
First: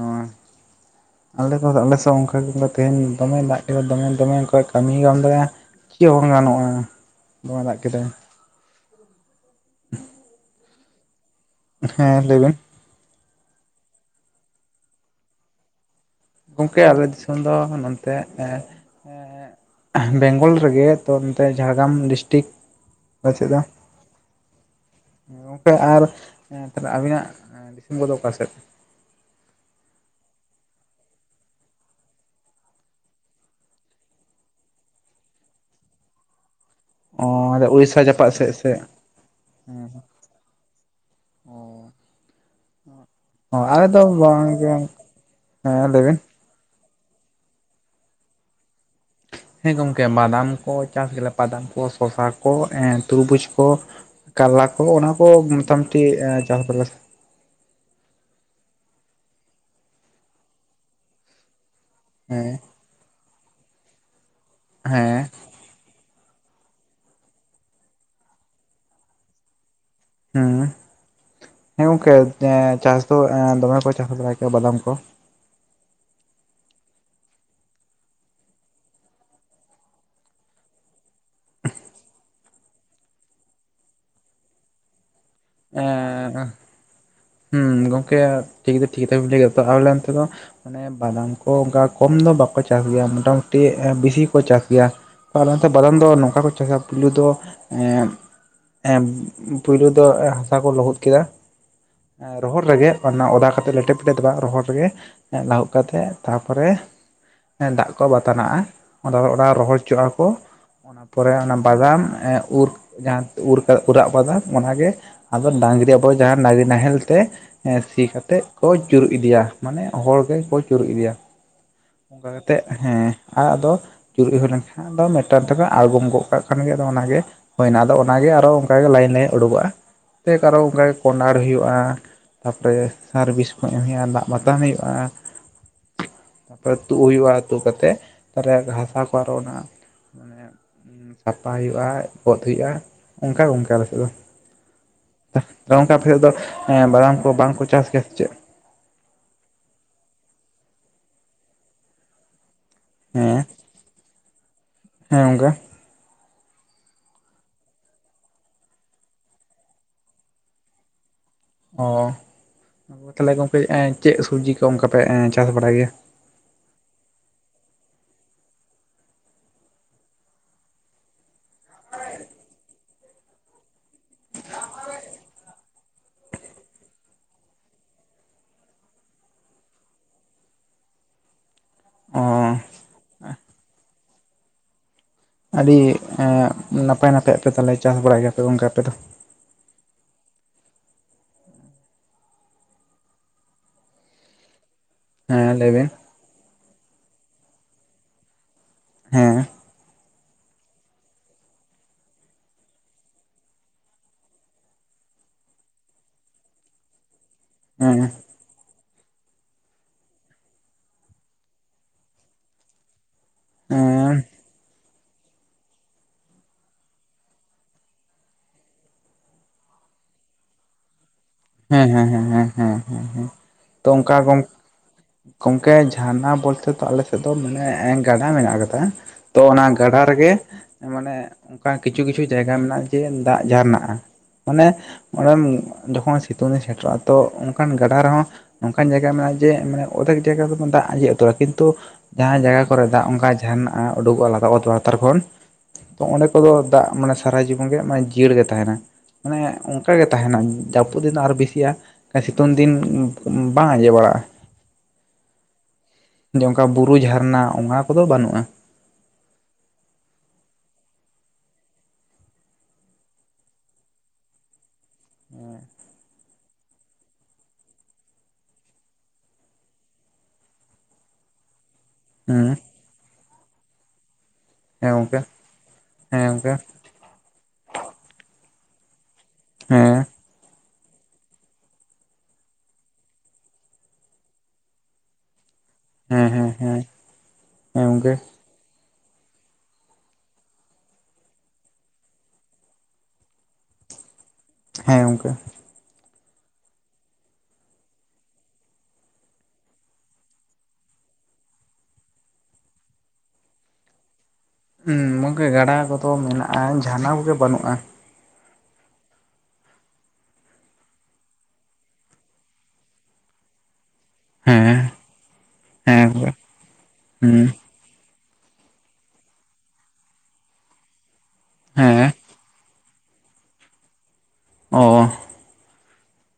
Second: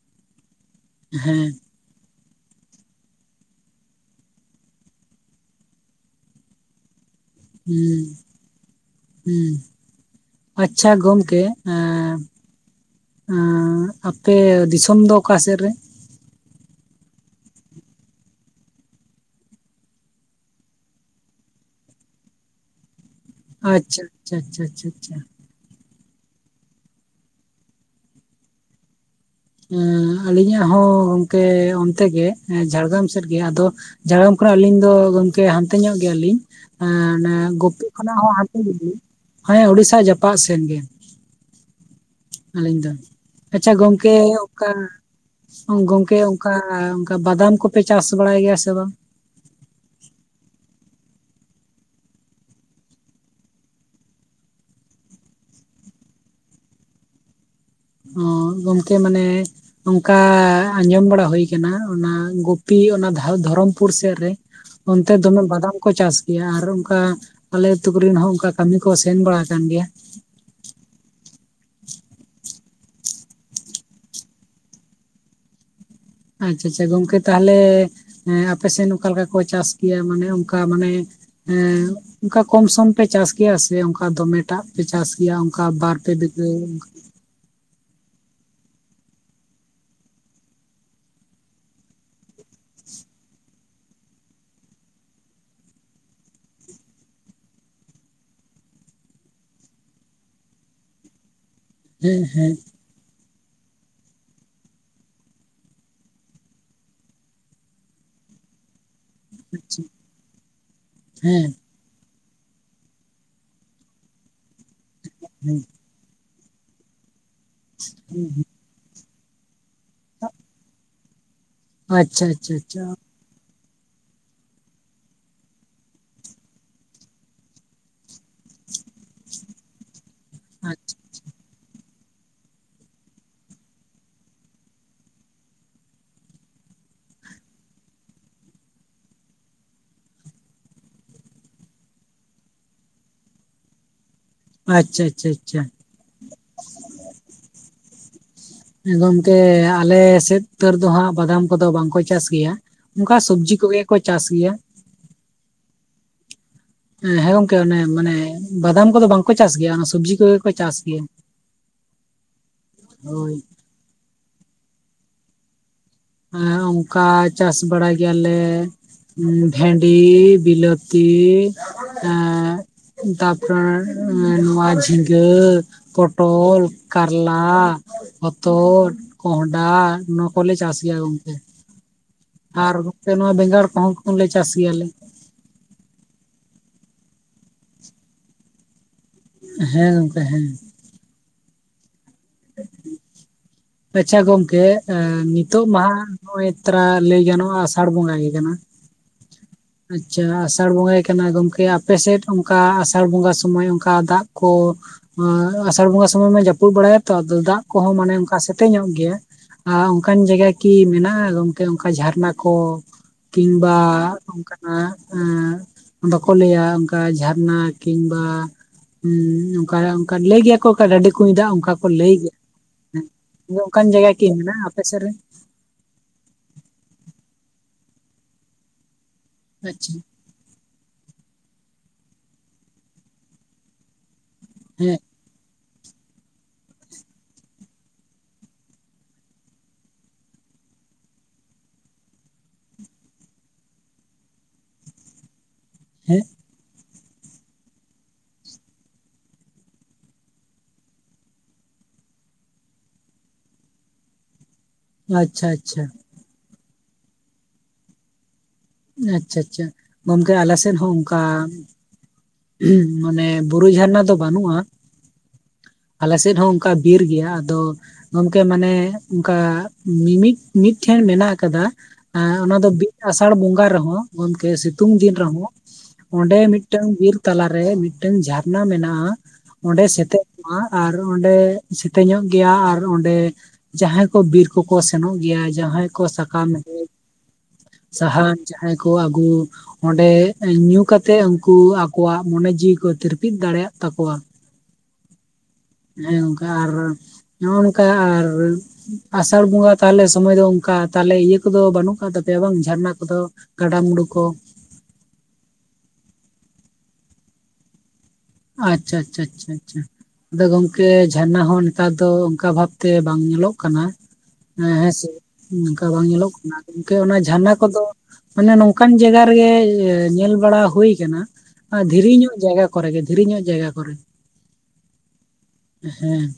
ᱦᱮᱸ ᱟᱞᱮ ᱫᱚ ᱟᱞᱮᱥᱮᱫ ᱦᱚᱸ ᱚᱜᱠᱟ ᱜᱮᱞᱮ ᱛᱮᱦᱮᱧ ᱫᱚᱢᱮ ᱫᱟᱜ ᱫᱚᱢᱮ ᱫᱚᱢᱮ ᱚᱝᱠᱟ ᱠᱟᱹᱢᱤ ᱦᱚᱸ ᱵᱟᱢ ᱫᱟᱲᱮᱭᱟᱜᱼᱟ ᱪᱮᱫ ᱵᱟᱝ ᱜᱟᱱᱚᱜᱼᱟ᱾ ᱫᱚᱢᱮ ᱫᱟᱜ ᱦᱩᱸ ᱠᱮᱫᱟᱭ ᱦᱩᱸ ᱟᱪᱷᱟ ᱜᱚᱢᱠᱮ ᱦᱮᱸ ᱞᱟᱹᱭᱵᱮᱱ ᱮᱸᱜ ᱟᱯᱮ ᱫᱤᱥᱚᱢ ᱫᱚ ᱚᱠᱟ ᱥᱮᱫ ᱨᱮ ᱜᱚᱝᱠᱮ ᱟᱞᱮ ᱫᱤᱥᱚᱢ ᱫᱚ ᱱᱚᱱᱛᱮ ᱮᱸᱜ ᱮᱸᱜ, ᱵᱮᱝᱜᱚᱞ ᱨᱮᱜᱮ, ᱛᱚ ᱱᱚᱛᱮ ᱡᱷᱟᱲᱜᱨᱟᱢ ᱰᱤᱥᱴᱤᱠ ᱟᱞᱮ ᱥᱮᱫ ᱫᱚ ᱟᱪᱪᱷᱟ ᱟᱪᱷᱟ ᱟᱪᱪᱷᱟ ᱪᱷᱟ ᱪᱷᱟ ᱪᱷᱟ ᱮ [inaudible] ᱟᱨ ᱟᱵᱤᱱᱟᱜ ᱫᱤᱥᱚᱢ ᱠᱚᱫᱚ ᱚᱠᱟ ᱥᱮᱫ ᱟᱹᱞᱤ ᱧᱟᱜ ᱦᱚᱸ ᱜᱚᱝᱠᱮ ᱚᱱᱛᱮ ᱜᱮ ᱡᱷᱟᱲᱜᱽᱨᱟᱢ ᱥᱮᱫ ᱜᱮ ᱟᱫᱚ ᱡᱷᱟᱲᱜᱽᱨᱟᱢ ᱠᱷᱚᱱᱟᱜ ᱟᱹᱞᱤᱧ ᱫᱚ ᱜᱚᱝᱠᱮ ᱦᱟᱱᱛᱮ ᱧᱚᱜ ᱜᱮᱭᱟ ᱞᱤᱧ ᱚ ᱜᱩᱯᱤ ᱩᱲᱤᱥᱥᱟ ᱠᱷᱚᱱᱟᱜ ᱡᱟᱯᱟᱜ ᱦᱚᱸ ᱥᱮᱫ ᱟᱰᱤ ᱥᱮ ᱦᱟᱱᱮ ᱩᱲᱤᱥᱥᱟ ᱡᱟᱯᱟᱜ ᱥᱮᱱ ᱜᱮ ᱟᱹᱞᱤᱧ ᱫᱚ ᱚ ᱟᱪᱷᱟ ᱟᱞᱮ ᱫᱚ ᱜᱚᱝᱠᱮ ᱵᱟᱝ ᱚᱱᱠᱟ ᱜᱮ ᱦᱮᱸ ᱞᱟᱹᱭ ᱜᱚᱝᱠᱮ ᱵᱤᱱ ᱚᱱᱠᱟ ᱚᱱᱠᱟ ᱵᱟᱫᱟᱢ ᱠᱚᱯᱮ ᱪᱟᱥ ᱵᱟᱲᱟᱭ ᱜᱮᱭᱟ ᱥᱮ ᱵᱟᱝ ᱦᱮᱸ ᱜᱚᱝᱠᱮ ᱵᱟᱫᱟᱢ ᱠᱚ ᱪᱟᱥ ᱜᱮᱞᱮ ᱵᱟᱫᱟᱢ ᱠᱚ ᱥᱚᱥᱟ ᱠᱚ ᱛᱩᱨᱵᱩᱡᱽ ᱠᱚ ᱠᱟᱨᱞᱟ ᱠᱚ ᱚᱱᱟ ᱠᱚ ᱢᱚᱴᱟ ᱢᱩᱴᱤ ᱪᱟᱥ ᱫᱟᱞᱮ ᱚ ᱜᱚᱝᱠᱮ ᱢᱟᱱᱮ ᱚᱱᱠᱟ ᱟᱸᱡᱚᱢ ᱵᱟᱲᱟ ᱦᱩᱭ ᱟᱠᱟᱱᱟ ᱦᱩᱭ ᱠᱟᱱᱟ ᱚᱱᱟ ᱦᱮᱸ ᱜᱩᱯᱤ ᱚᱱᱟ ᱫᱷᱚᱨᱚᱢ ᱯᱩᱨ ᱥᱮᱫ ᱨᱮ ᱚᱱᱛᱮ ᱦᱮᱸ ᱫᱚᱢᱮ ᱵᱟᱫᱟᱢ ᱠᱚ ᱪᱟᱥᱟ ᱭᱟ ᱟᱨ ᱚᱱᱠᱟ ᱟᱞᱮ ᱟᱹᱛᱩ ᱠᱚᱨᱮᱱ ᱦᱚᱸ ᱚᱱᱠᱟ ᱠᱟᱹᱢᱤ ᱠᱚ ᱥᱮᱱ ᱵᱟᱲᱟ ᱠᱟᱱᱟᱱ ᱜᱮᱭᱟ ᱦᱩᱸ ᱦᱮᱸ ᱜᱚᱝᱠᱮ ᱪᱟᱥ ᱫᱚ ᱫᱚᱢᱮ ᱠᱚ ᱪᱟᱥ ᱵᱟᱲᱟᱭ ᱜᱮᱭᱟ ᱵᱟᱫᱟᱢ ᱠᱚ ᱟᱪᱷᱟ ᱟᱪᱷᱟ ᱜᱚᱝᱠᱮ ᱛᱟᱦᱞᱮ ᱟᱯᱮ ᱥᱮᱫ ᱚᱠᱟ ᱞᱮᱠᱟ ᱠᱚ ᱪᱟᱥ ᱠᱮᱭᱟ ᱢᱟᱱᱮ ᱚᱱᱠᱟ ᱢᱟᱱᱮ ᱮ ᱚᱱᱠᱟ ᱠᱚᱢ ᱥᱚᱢ ᱯᱮ ᱪᱟᱥ ᱜᱮᱭᱟ ᱥᱮ ᱚᱱᱠᱟ ᱫᱚᱢᱮ ᱴᱟᱜ ᱯᱮ ᱪᱟᱥ ᱜᱮᱭᱟ ᱚᱱᱠᱟ ᱵᱟᱨ ᱯᱮ ᱵᱤᱜᱷᱟᱹ ᱟᱨ [inaudible] ᱦᱩᱸ ᱜᱚᱝᱠᱮ ᱴᱷᱤᱠ ᱫᱚ ᱴᱷᱤᱠ ᱜᱮ ᱠᱟᱛᱷᱟ ᱵᱤᱱ ᱞᱟᱹᱭ ᱠᱮᱫᱟ ᱛᱚ ᱟᱞᱮ ᱚᱱᱛᱮ ᱫᱚ ᱟᱱᱮ ᱵᱟᱫᱟᱢ ᱠᱚ ᱚᱱᱠᱟ ᱠᱚᱢ ᱫᱚ ᱵᱟᱠᱚ ᱪᱟᱥ ᱜᱮᱭᱟ ᱢᱚᱴᱟ ᱢᱩᱴᱤ ᱵᱤᱥᱤ ᱠᱚ ᱪᱟᱥ ᱜᱮᱭᱟ ᱛ ᱚᱱᱟᱛᱮ ᱵᱟᱫᱟᱢ ᱫᱚ ᱱᱚᱝᱠᱟ ᱠᱚ ᱪᱟᱥᱟ ᱯᱩᱭᱞᱩ ᱫᱚ ᱮᱸᱜ ᱯᱳᱭᱞᱩ ᱫᱚ ᱦᱟᱥᱟ ᱠᱚ ᱞᱚᱦᱩᱫ ᱠᱮᱫᱟ ᱦᱮᱸ ᱦᱮᱸ ᱨᱚᱦᱚᱲ ᱨᱮᱜᱮ ᱚᱱᱟ ᱚᱫᱟ ᱠᱟᱛᱮᱫ ᱞᱮᱴᱮ ᱯᱮᱴᱮ ᱫᱚ ᱵᱟᱝ ᱨᱚᱦᱚᱲ ᱨᱮᱜᱮ ᱞᱟᱹᱦᱩᱫ ᱠᱟᱛᱮᱜ ᱛᱟᱨ ᱯᱚᱨᱮ ᱫᱟᱜ ᱠᱚ ᱵᱟᱛᱟ ᱱᱟᱜᱼᱟ ᱚᱱᱟ ᱨᱚᱦᱚᱲ ᱦᱚᱪᱚᱣᱟᱜᱼᱟ ᱠᱚ ᱚᱱᱟ ᱯᱚᱨᱮ ᱦᱮᱸ ᱦᱮᱸ ᱚᱱᱟ ᱵᱟᱫᱟᱢ ᱩᱨ ᱡᱟᱦᱟᱸ ᱩᱨ ᱩᱨᱟᱜ ᱵᱟᱫᱟᱢ ᱚᱱᱟᱜᱮ ᱟᱫᱚ ᱦᱮᱸ ᱰᱟᱝᱨᱤᱼᱼ ᱦᱳᱭ ᱡᱟᱦᱟᱱ ᱰᱟᱝᱨᱤ ᱱᱟᱦᱮᱞ ᱛᱮ ᱥᱤ ᱠᱟᱛᱮᱜ ᱠᱚ ᱪᱩᱨᱩᱜ ᱤᱫᱤᱭᱟ ᱢᱟᱱᱮ ᱦᱚᱲ ᱜᱮᱠᱚ ᱪᱩᱨᱩᱜ ᱤᱫᱤᱭᱟ ᱟᱪᱪᱷᱟ ᱚᱱᱠᱟ ᱟᱪᱪᱷᱟ ᱠᱟᱛᱮᱜ ᱟᱪᱪᱷᱟ ᱦᱮᱸ ᱟᱨ ᱟᱫᱚ ᱪᱩᱨᱩᱡ ᱦᱩᱭ ᱞᱮᱱ ᱠᱷᱟᱱ ᱟᱫᱚ ᱢᱤᱫ ᱴᱟᱝ ᱛᱮᱠᱚ ᱟᱬᱜᱚᱢ ᱜᱚᱫ ᱠᱟᱜ ᱠᱷᱟᱱ ᱜᱮ ᱟᱫᱚ ᱚᱱᱟ ᱜᱮ ᱦᱩᱭᱱᱟ ᱟᱫᱚ ᱚᱱᱟ ᱜᱮ ᱟᱨ ᱦᱚ ᱚᱱᱠᱟᱜᱮ ᱞᱟᱭᱤᱱ ᱞᱟᱭᱤᱱ ᱩᱰᱩᱠᱚᱜᱼᱟ [unintelligible] ᱠᱷᱮᱛ ᱟᱨ ᱦᱚ ᱚᱱᱠᱟ ᱜᱮ ᱠᱚᱸᱰᱟᱨ ᱦᱩᱭᱩᱜᱼᱟ ᱛᱟᱨᱯᱚᱨᱮ ᱥᱟᱨᱵᱷᱤᱥ ᱠᱚ ᱮᱢ ᱦᱩᱭᱩᱜᱼᱟ ᱫᱟᱜ ᱵᱟᱛᱟᱱ ᱦᱩᱭᱩᱜᱼᱟ ᱛᱟᱯᱚᱨᱮ ᱛᱩᱫ ᱦᱩᱭᱩᱜᱼᱟ ᱛᱩᱫ ᱠᱟᱛᱮ ᱛᱟᱞᱦᱮ ᱜᱟᱥᱟ ᱠᱚ ᱟᱨᱚ ᱚᱱᱟ ᱢᱮ ᱥᱟᱯᱟᱭ ᱦᱩᱭᱩᱜᱼᱟ ᱜᱚᱛ ᱦᱩᱭᱩᱜᱼᱟ ᱚᱱᱠᱟ ᱚᱝᱠᱟ ᱟᱞᱮ ᱥᱮᱫ ᱫᱚ ᱟᱪᱷᱟ ᱟᱪᱷᱟ ᱚᱱᱠᱟ ᱟᱯᱮᱥᱮᱫ ᱫᱚ ᱵᱟᱫᱟᱢ ᱠᱚ ᱵᱟᱝ ᱠᱚ ᱪᱟᱥ ᱜᱮᱭᱟ ᱥᱮ ᱪᱮᱫ ᱜᱚᱝᱠᱮ ᱟᱞᱮ ᱥᱮᱫ ᱩᱛᱟᱹᱨ ᱫᱚ ᱦᱟᱸᱜ ᱵᱟᱫᱟᱢ ᱠᱚᱫᱚ ᱵᱟᱝ ᱠᱚ ᱪᱟᱥ ᱜᱮᱭᱟ ᱚᱱᱠᱟ ᱦᱮᱸ ᱥᱚᱵᱽᱡᱤ ᱠᱚᱜᱮ ᱠᱚ ᱪᱟᱥ ᱜᱮᱭᱟ ᱦᱮᱸ ᱜᱚᱝᱠᱮ ᱦᱮᱸ ᱜᱚᱝᱠᱮ ᱚᱱᱮ ᱢᱟᱱᱮ ᱵᱟᱫᱟᱢ ᱠᱚᱫᱚ ᱵᱟᱝᱠᱚ ᱪᱟᱥ ᱜᱮᱭᱟ ᱥᱚᱵᱽᱡᱤ ᱠᱚᱜᱮ ᱠᱚ ᱪᱟᱥ ᱜᱮᱭᱟ ᱚᱻ ᱟ [inaudible] ᱛᱟᱦᱚᱞᱮ ᱦᱳᱭ ᱜᱚᱝᱠᱮ ᱪᱮᱫ ᱥᱚᱵᱽᱡᱤ ᱠᱚ ᱚᱱᱠᱟᱯᱮ ᱪᱟᱥ ᱵᱟᱲᱟᱭ ᱜᱮᱭᱟ ᱦᱮᱸ ᱚᱱᱠᱟ ᱪᱟᱥ ᱵᱟᱲᱟᱭ ᱜᱮᱭᱟᱞᱮ ᱵᱷᱮᱱᱰᱤ ᱵᱤᱞᱟᱹᱛᱤ ᱟᱨ ᱛᱟᱯᱚᱨᱮ ᱱᱚᱶᱟ ᱡᱷᱤᱸᱜᱟᱹ ᱯᱚᱴᱚᱞ ᱠᱟᱨᱞᱟ ᱦᱚᱛᱚᱫ ᱠᱚᱸᱦᱰᱟ ᱱᱚᱣᱟ ᱠᱚᱞᱮ ᱪᱟᱥ ᱜᱮᱭᱟ ᱜᱚᱝᱠᱮ ᱚ ᱟᱨ ᱜᱚᱝᱠᱮ ᱱᱚᱣᱟ ᱵᱮᱸᱜᱟᱲ ᱠᱚᱦᱚᱸᱠᱷᱚᱱ ᱞᱮ ᱪᱟᱥ ᱜᱮᱭᱟᱞᱮ ᱟᱹᱰᱤ ᱮ ᱱᱟᱯᱟᱭ ᱱᱟᱯᱟᱭᱟᱜ ᱯᱮ ᱛᱟᱞᱮ ᱪᱟᱥ ᱵᱟᱲᱟᱭ ᱜᱮᱭᱟᱯᱮ ᱜᱚᱝᱠᱮ ᱟᱯᱮ ᱫᱚ ᱦᱮᱸ ᱜᱚᱝᱠᱮ ᱦᱮᱸ ᱟᱪᱷᱟ ᱜᱚᱝᱠᱮ ᱦᱮᱸ ᱱᱤᱛᱚᱜ ᱞᱟᱹᱭ ᱵᱤᱱ ᱢᱟᱦᱟ ᱱᱚᱜᱼᱚᱭ ᱛᱨᱟ ᱞᱟᱹᱭ ᱜᱟᱱᱚᱜᱼᱟ ᱟᱥᱟᱲ ᱵᱚᱸᱜᱟ ᱜᱮ ᱠᱟᱱᱟ ᱦᱮᱸ ᱟᱪᱷᱟ ᱟᱥᱟᱲ ᱵᱚᱸᱜᱟ ᱜᱮ ᱠᱟᱱᱟ ᱜᱚᱝᱠᱮ ᱟᱯᱮ ᱥᱮᱫ ᱚᱱᱠᱟ ᱟᱥᱟᱲ ᱵᱚᱸᱜᱟ ᱥᱚᱢᱚᱭ ᱚᱱᱠᱟ ᱫᱟᱜ ᱠᱚ ᱚ ᱟᱥᱟᱲ ᱵᱚᱸᱜᱟ ᱥᱚᱢᱚᱭ ᱢᱟ ᱡᱟᱹᱯᱩᱫ ᱵᱟᱲᱟᱭᱟ ᱛᱚ ᱟᱫᱚ ᱫᱟᱜ ᱠᱚᱦᱚᱸ ᱦᱮᱸ ᱢᱟᱱᱮ ᱚᱱᱠᱟ ᱥᱮᱫ ᱛᱮ ᱧᱚᱜ ᱜᱮᱭᱟ ᱚᱱᱠᱟᱱ ᱡᱟᱭᱜᱟ ᱠᱤ ᱢᱮᱱᱟᱜᱼᱟ ᱜᱚᱝᱠᱮ ᱚᱱᱠᱟ ᱡᱷᱟᱨᱱᱟ ᱠᱚ ᱦᱮᱸ ᱠᱤᱢᱵᱟ ᱦᱮᱸ ᱚᱱᱠᱟᱱᱟᱜ ᱮ ᱵᱟᱠᱚ ᱞᱟᱹᱭᱟ ᱚᱱᱠᱟ ᱡᱷᱟᱨᱱᱟ ᱠᱤᱢᱵᱟ ᱩ ᱚᱱᱠᱟ ᱚᱱᱠᱟ ᱞᱟᱹᱭ ᱜᱮᱭᱟ ᱠᱚ ᱚᱠᱟ ᱰᱟᱹᱰᱤ ᱠᱩᱧ ᱫᱟᱜ ᱚᱱᱠᱟ ᱠᱚ ᱦᱮᱸ ᱞᱟᱹᱭ ᱦᱮᱸ ᱜᱮᱭᱟ ᱦᱮᱸ ᱦᱮᱸ ᱦᱮᱸ ᱚᱱᱠᱟᱱ ᱡᱟᱭᱜᱟ ᱠᱤ ᱢᱮᱱᱟᱜᱼᱟ ᱟᱯᱮ ᱥᱮᱫ ᱨᱮ ᱜᱚᱢᱠᱮ ᱡᱷᱟᱨᱱᱟ ᱵᱚᱞᱛᱮ ᱫᱚ ᱟᱞᱮ ᱥᱮᱫ ᱫᱚ ᱢᱟᱱᱮ ᱜᱟᱰᱟ ᱢᱮᱱᱟᱜ ᱠᱟᱫᱟ ᱛᱚ ᱚᱱᱟ ᱟᱪᱪᱷᱟ ᱜᱟᱰᱟ ᱨᱮᱜᱮ ᱢᱟᱱᱮ ᱚᱱᱠᱟ ᱠᱤᱪᱷᱩ ᱠᱤᱪᱷᱩ ᱡᱟᱭᱜᱟ ᱢᱮᱱᱟᱜᱼᱟ ᱡᱮ ᱫᱟᱜ ᱡᱷᱟᱨᱱᱟᱜ-ᱟ ᱢᱟᱱᱮ ᱦᱮᱸ ᱢᱟᱹᱨᱟᱢ ᱡᱚᱠᱷᱚᱱ ᱥᱤᱛᱩᱝ ᱫᱤᱱ ᱥᱮᱴᱮᱨᱚᱜᱼᱟ ᱛᱚ ᱚᱱᱠᱟᱱ ᱜᱟᱰᱟ ᱨᱮᱦᱚᱸ ᱱᱚᱝᱠᱟᱱ ᱡᱟᱭᱜᱟ ᱢᱮᱱᱟᱜᱼᱟ ᱡᱮ ᱢᱟᱱᱮ ᱚᱫᱷᱮᱠ ᱡᱟᱭᱜᱟ ᱨᱮᱫᱚ ᱫᱟᱜ ᱟᱡᱮᱜ ᱩᱛᱟᱹᱨᱟᱹᱜ-ᱟ ᱠᱤᱱᱛᱩ ᱡᱟᱦᱟᱸ ᱡᱟᱭᱜᱟ ᱠᱚᱨᱮ ᱫᱟᱜ ᱚᱱᱠᱟ ᱡᱷᱟᱹᱨᱱᱟᱜ-ᱟ ᱩᱰᱩᱠᱚᱜᱼᱟ ᱞᱟᱜ ᱞᱟᱛᱟᱨ ᱠᱷᱚᱱ ᱛᱚ ᱦᱮᱸ ᱚᱸᱰᱮ ᱠᱚᱫᱚ ᱫᱟᱜ ᱢᱟᱱᱮ ᱥᱟᱨᱟ ᱡᱤᱵᱚᱱ ᱜᱮ ᱢᱟᱱᱮ ᱡᱤᱭᱟᱹᱲ ᱜᱮ ᱛᱟᱦᱮᱱᱟ ᱢᱟᱱᱮ ᱚᱱᱠᱟᱜ ᱜᱮ ᱛᱟᱦᱮᱱᱟ ᱡᱟᱯ ᱯᱩᱜ ᱫᱤᱱ ᱫᱚ ᱟᱨ ᱵᱤᱥᱤᱜᱼᱟ ᱥᱤᱛᱩᱝ ᱫᱤᱱ ᱵᱟᱝ ᱟᱸᱡᱮᱫ ᱵᱟᱲᱟᱜᱼᱟ ᱟᱪᱪᱷᱟ ᱟᱪᱪᱷᱟ ᱡᱮ ᱚᱱᱠᱟ ᱵᱩᱨᱩ ᱡᱷᱟᱨᱱᱟ ᱚᱱᱟ ᱠᱚᱫᱚ ᱵᱟᱹᱱᱩᱜᱼᱟ᱾ ᱟᱪᱪᱷᱟ ᱟᱪᱪᱷᱟ ᱜᱚᱝᱠᱮ ᱟᱞ ᱥᱮᱫ ᱦᱚᱸ ᱚᱱᱠᱟ [unintelligible] ᱢᱟᱱᱮ ᱵᱩᱨ ᱡᱷᱟᱨᱱᱟ ᱫᱚ ᱵᱟᱹᱱᱩᱜᱼᱟ [inaudible] ᱟᱞᱮ ᱥᱮᱫ ᱦᱚᱸ ᱚᱱᱠᱟ ᱵᱤᱨ ᱜᱮᱭᱟ ᱟᱫᱚ ᱜᱚᱝᱠᱮ ᱢᱟᱱᱮ ᱚᱱᱠᱟ ᱢᱤᱢᱤᱫ ᱢᱤᱫ ᱴᱷᱮᱱ ᱢᱮᱱᱟᱜ ᱟᱠᱟᱫᱟ ᱟᱻ ᱦᱩᱸ ᱚᱱᱟ ᱫᱚ ᱵᱤ ᱟᱥᱟᱲ ᱵᱚᱸᱜᱟ ᱨᱮᱦᱚᱸ ᱜᱚᱢᱠᱮ ᱥᱤᱛᱩᱝ ᱦᱮᱸ ᱫᱤᱱ ᱜᱚᱝᱠᱮ ᱨᱮᱦᱚᱸ ᱦᱮᱸ ᱚᱸᱰᱮ ᱜᱚᱝᱠᱮ ᱢᱤᱫᱴᱟᱝ ᱵᱤᱨ ᱛᱟᱞᱟᱨᱮ ᱢᱤᱫᱴᱟᱝ ᱡᱷᱟᱨᱱᱟ ᱢᱮᱱᱟᱜᱼᱟ ᱚᱸᱰᱮ ᱦᱮᱸ ᱥᱮᱛᱮᱜ ᱟᱨ ᱚᱸᱰᱮ ᱥᱮᱛᱮᱧ ᱧᱚᱜ ᱜᱮᱭᱟ ᱟᱨ ᱚᱸᱰᱮ ᱡᱟᱦᱟᱸᱭ ᱠᱚ ᱵᱤᱨ ᱠᱚᱠᱚ ᱥᱮᱱᱚᱜ ᱜᱮᱭᱟ ᱡᱟᱦᱟᱸᱭ ᱠᱚ ᱦᱮᱸ ᱥᱟᱠᱟᱢ ᱦᱮᱸ ᱦᱮᱸ ᱦᱮᱡ ᱦᱮᱸ ᱜᱚᱝᱠᱮ ᱥᱟᱦᱟᱱ ᱡᱟᱦᱟᱸᱭ ᱠᱚ ᱟᱹᱜᱩ ᱚᱸᱰᱮ ᱧᱩ ᱠᱟᱛᱮᱜ ᱩᱱᱠᱩ ᱟᱠᱚᱣᱟᱜ ᱢᱚᱱᱮ ᱡᱤᱣᱤ ᱠᱚ ᱛᱤᱨᱯᱤᱫ ᱫᱟᱲᱮᱭᱟᱜ ᱛᱟᱠᱚᱣᱟ ᱦᱮᱸ ᱜᱚᱝᱠᱮ ᱦᱮᱸ ᱚᱱᱠᱟ ᱟᱨ ᱱᱚᱜ ᱱᱚᱝᱠᱟ ᱟᱨ ᱟᱥᱟᱲ ᱵᱚᱸᱜᱟ ᱛᱟᱦᱚᱞᱮ ᱥᱚᱢᱚᱭ ᱫᱚ ᱚᱱᱠᱟ ᱛᱟᱦᱚᱞᱮ ᱤᱭᱟᱹ ᱠᱚᱫᱚ ᱵᱟᱹᱱᱩᱜ ᱟᱠᱟᱫ ᱛᱟᱯᱮᱭᱟ ᱵᱟᱝ ᱡᱷᱟᱨᱱᱟ ᱠᱚᱫᱚ ᱜᱟᱰᱟᱼ ᱢᱩᱩᱰᱩ ᱠᱚ ᱦᱩ ᱜᱚᱢᱠᱮ ᱜᱟᱰᱟ ᱠᱚᱫᱚ ᱢᱮᱱᱟᱜᱼᱟ ᱡᱟᱱᱟ ᱠᱚᱜ ᱜᱮ ᱵᱟᱹᱱᱩᱜᱼᱟ ᱟᱪᱪᱷᱟ ᱟᱪᱪᱷᱟ ᱟᱪᱪᱷᱟ ᱟᱪᱪᱷᱟ ᱟᱫᱚ ᱜᱚᱝᱠᱮ ᱡᱷᱟᱨᱱᱟ ᱦᱚᱸ ᱱᱮᱛᱟᱨ ᱫᱚ ᱚᱱᱠᱟ ᱵᱷᱟᱵᱛᱮ ᱵᱟᱝ ᱧᱮᱞᱚᱜ ᱠᱟᱱᱟ᱾ ᱦᱮᱸ ᱦᱮᱸᱥᱮ ᱚᱝᱠᱟ ᱦᱮᱸ ᱵᱟᱝ ᱜᱚᱝᱠᱮ ᱧᱮᱞᱚᱜ ᱠᱟᱱᱟ ᱜᱚᱝᱠᱮ ᱚᱱᱟ ᱦᱩᱸ ᱡᱷᱟᱨᱱᱟ ᱠᱚᱫᱚ ᱢᱟᱱᱮ ᱱᱚᱝᱠᱟᱱ ᱡᱟᱭᱜᱟ ᱨᱮᱜᱮ ᱧᱮᱞ ᱵᱟᱲᱟ ᱦᱩᱭᱩᱠᱟᱱᱟ ᱦᱮᱸ ᱫᱷᱤᱨᱤ ᱧᱚᱜ ᱡᱟᱭᱜᱟ ᱠᱚᱨᱮ ᱜᱮ ᱫᱷᱤᱨᱤ ᱧᱚᱜ ᱡᱟᱭᱜᱟ ᱠᱚᱨᱮ ᱚᱻ ᱦᱮᱸ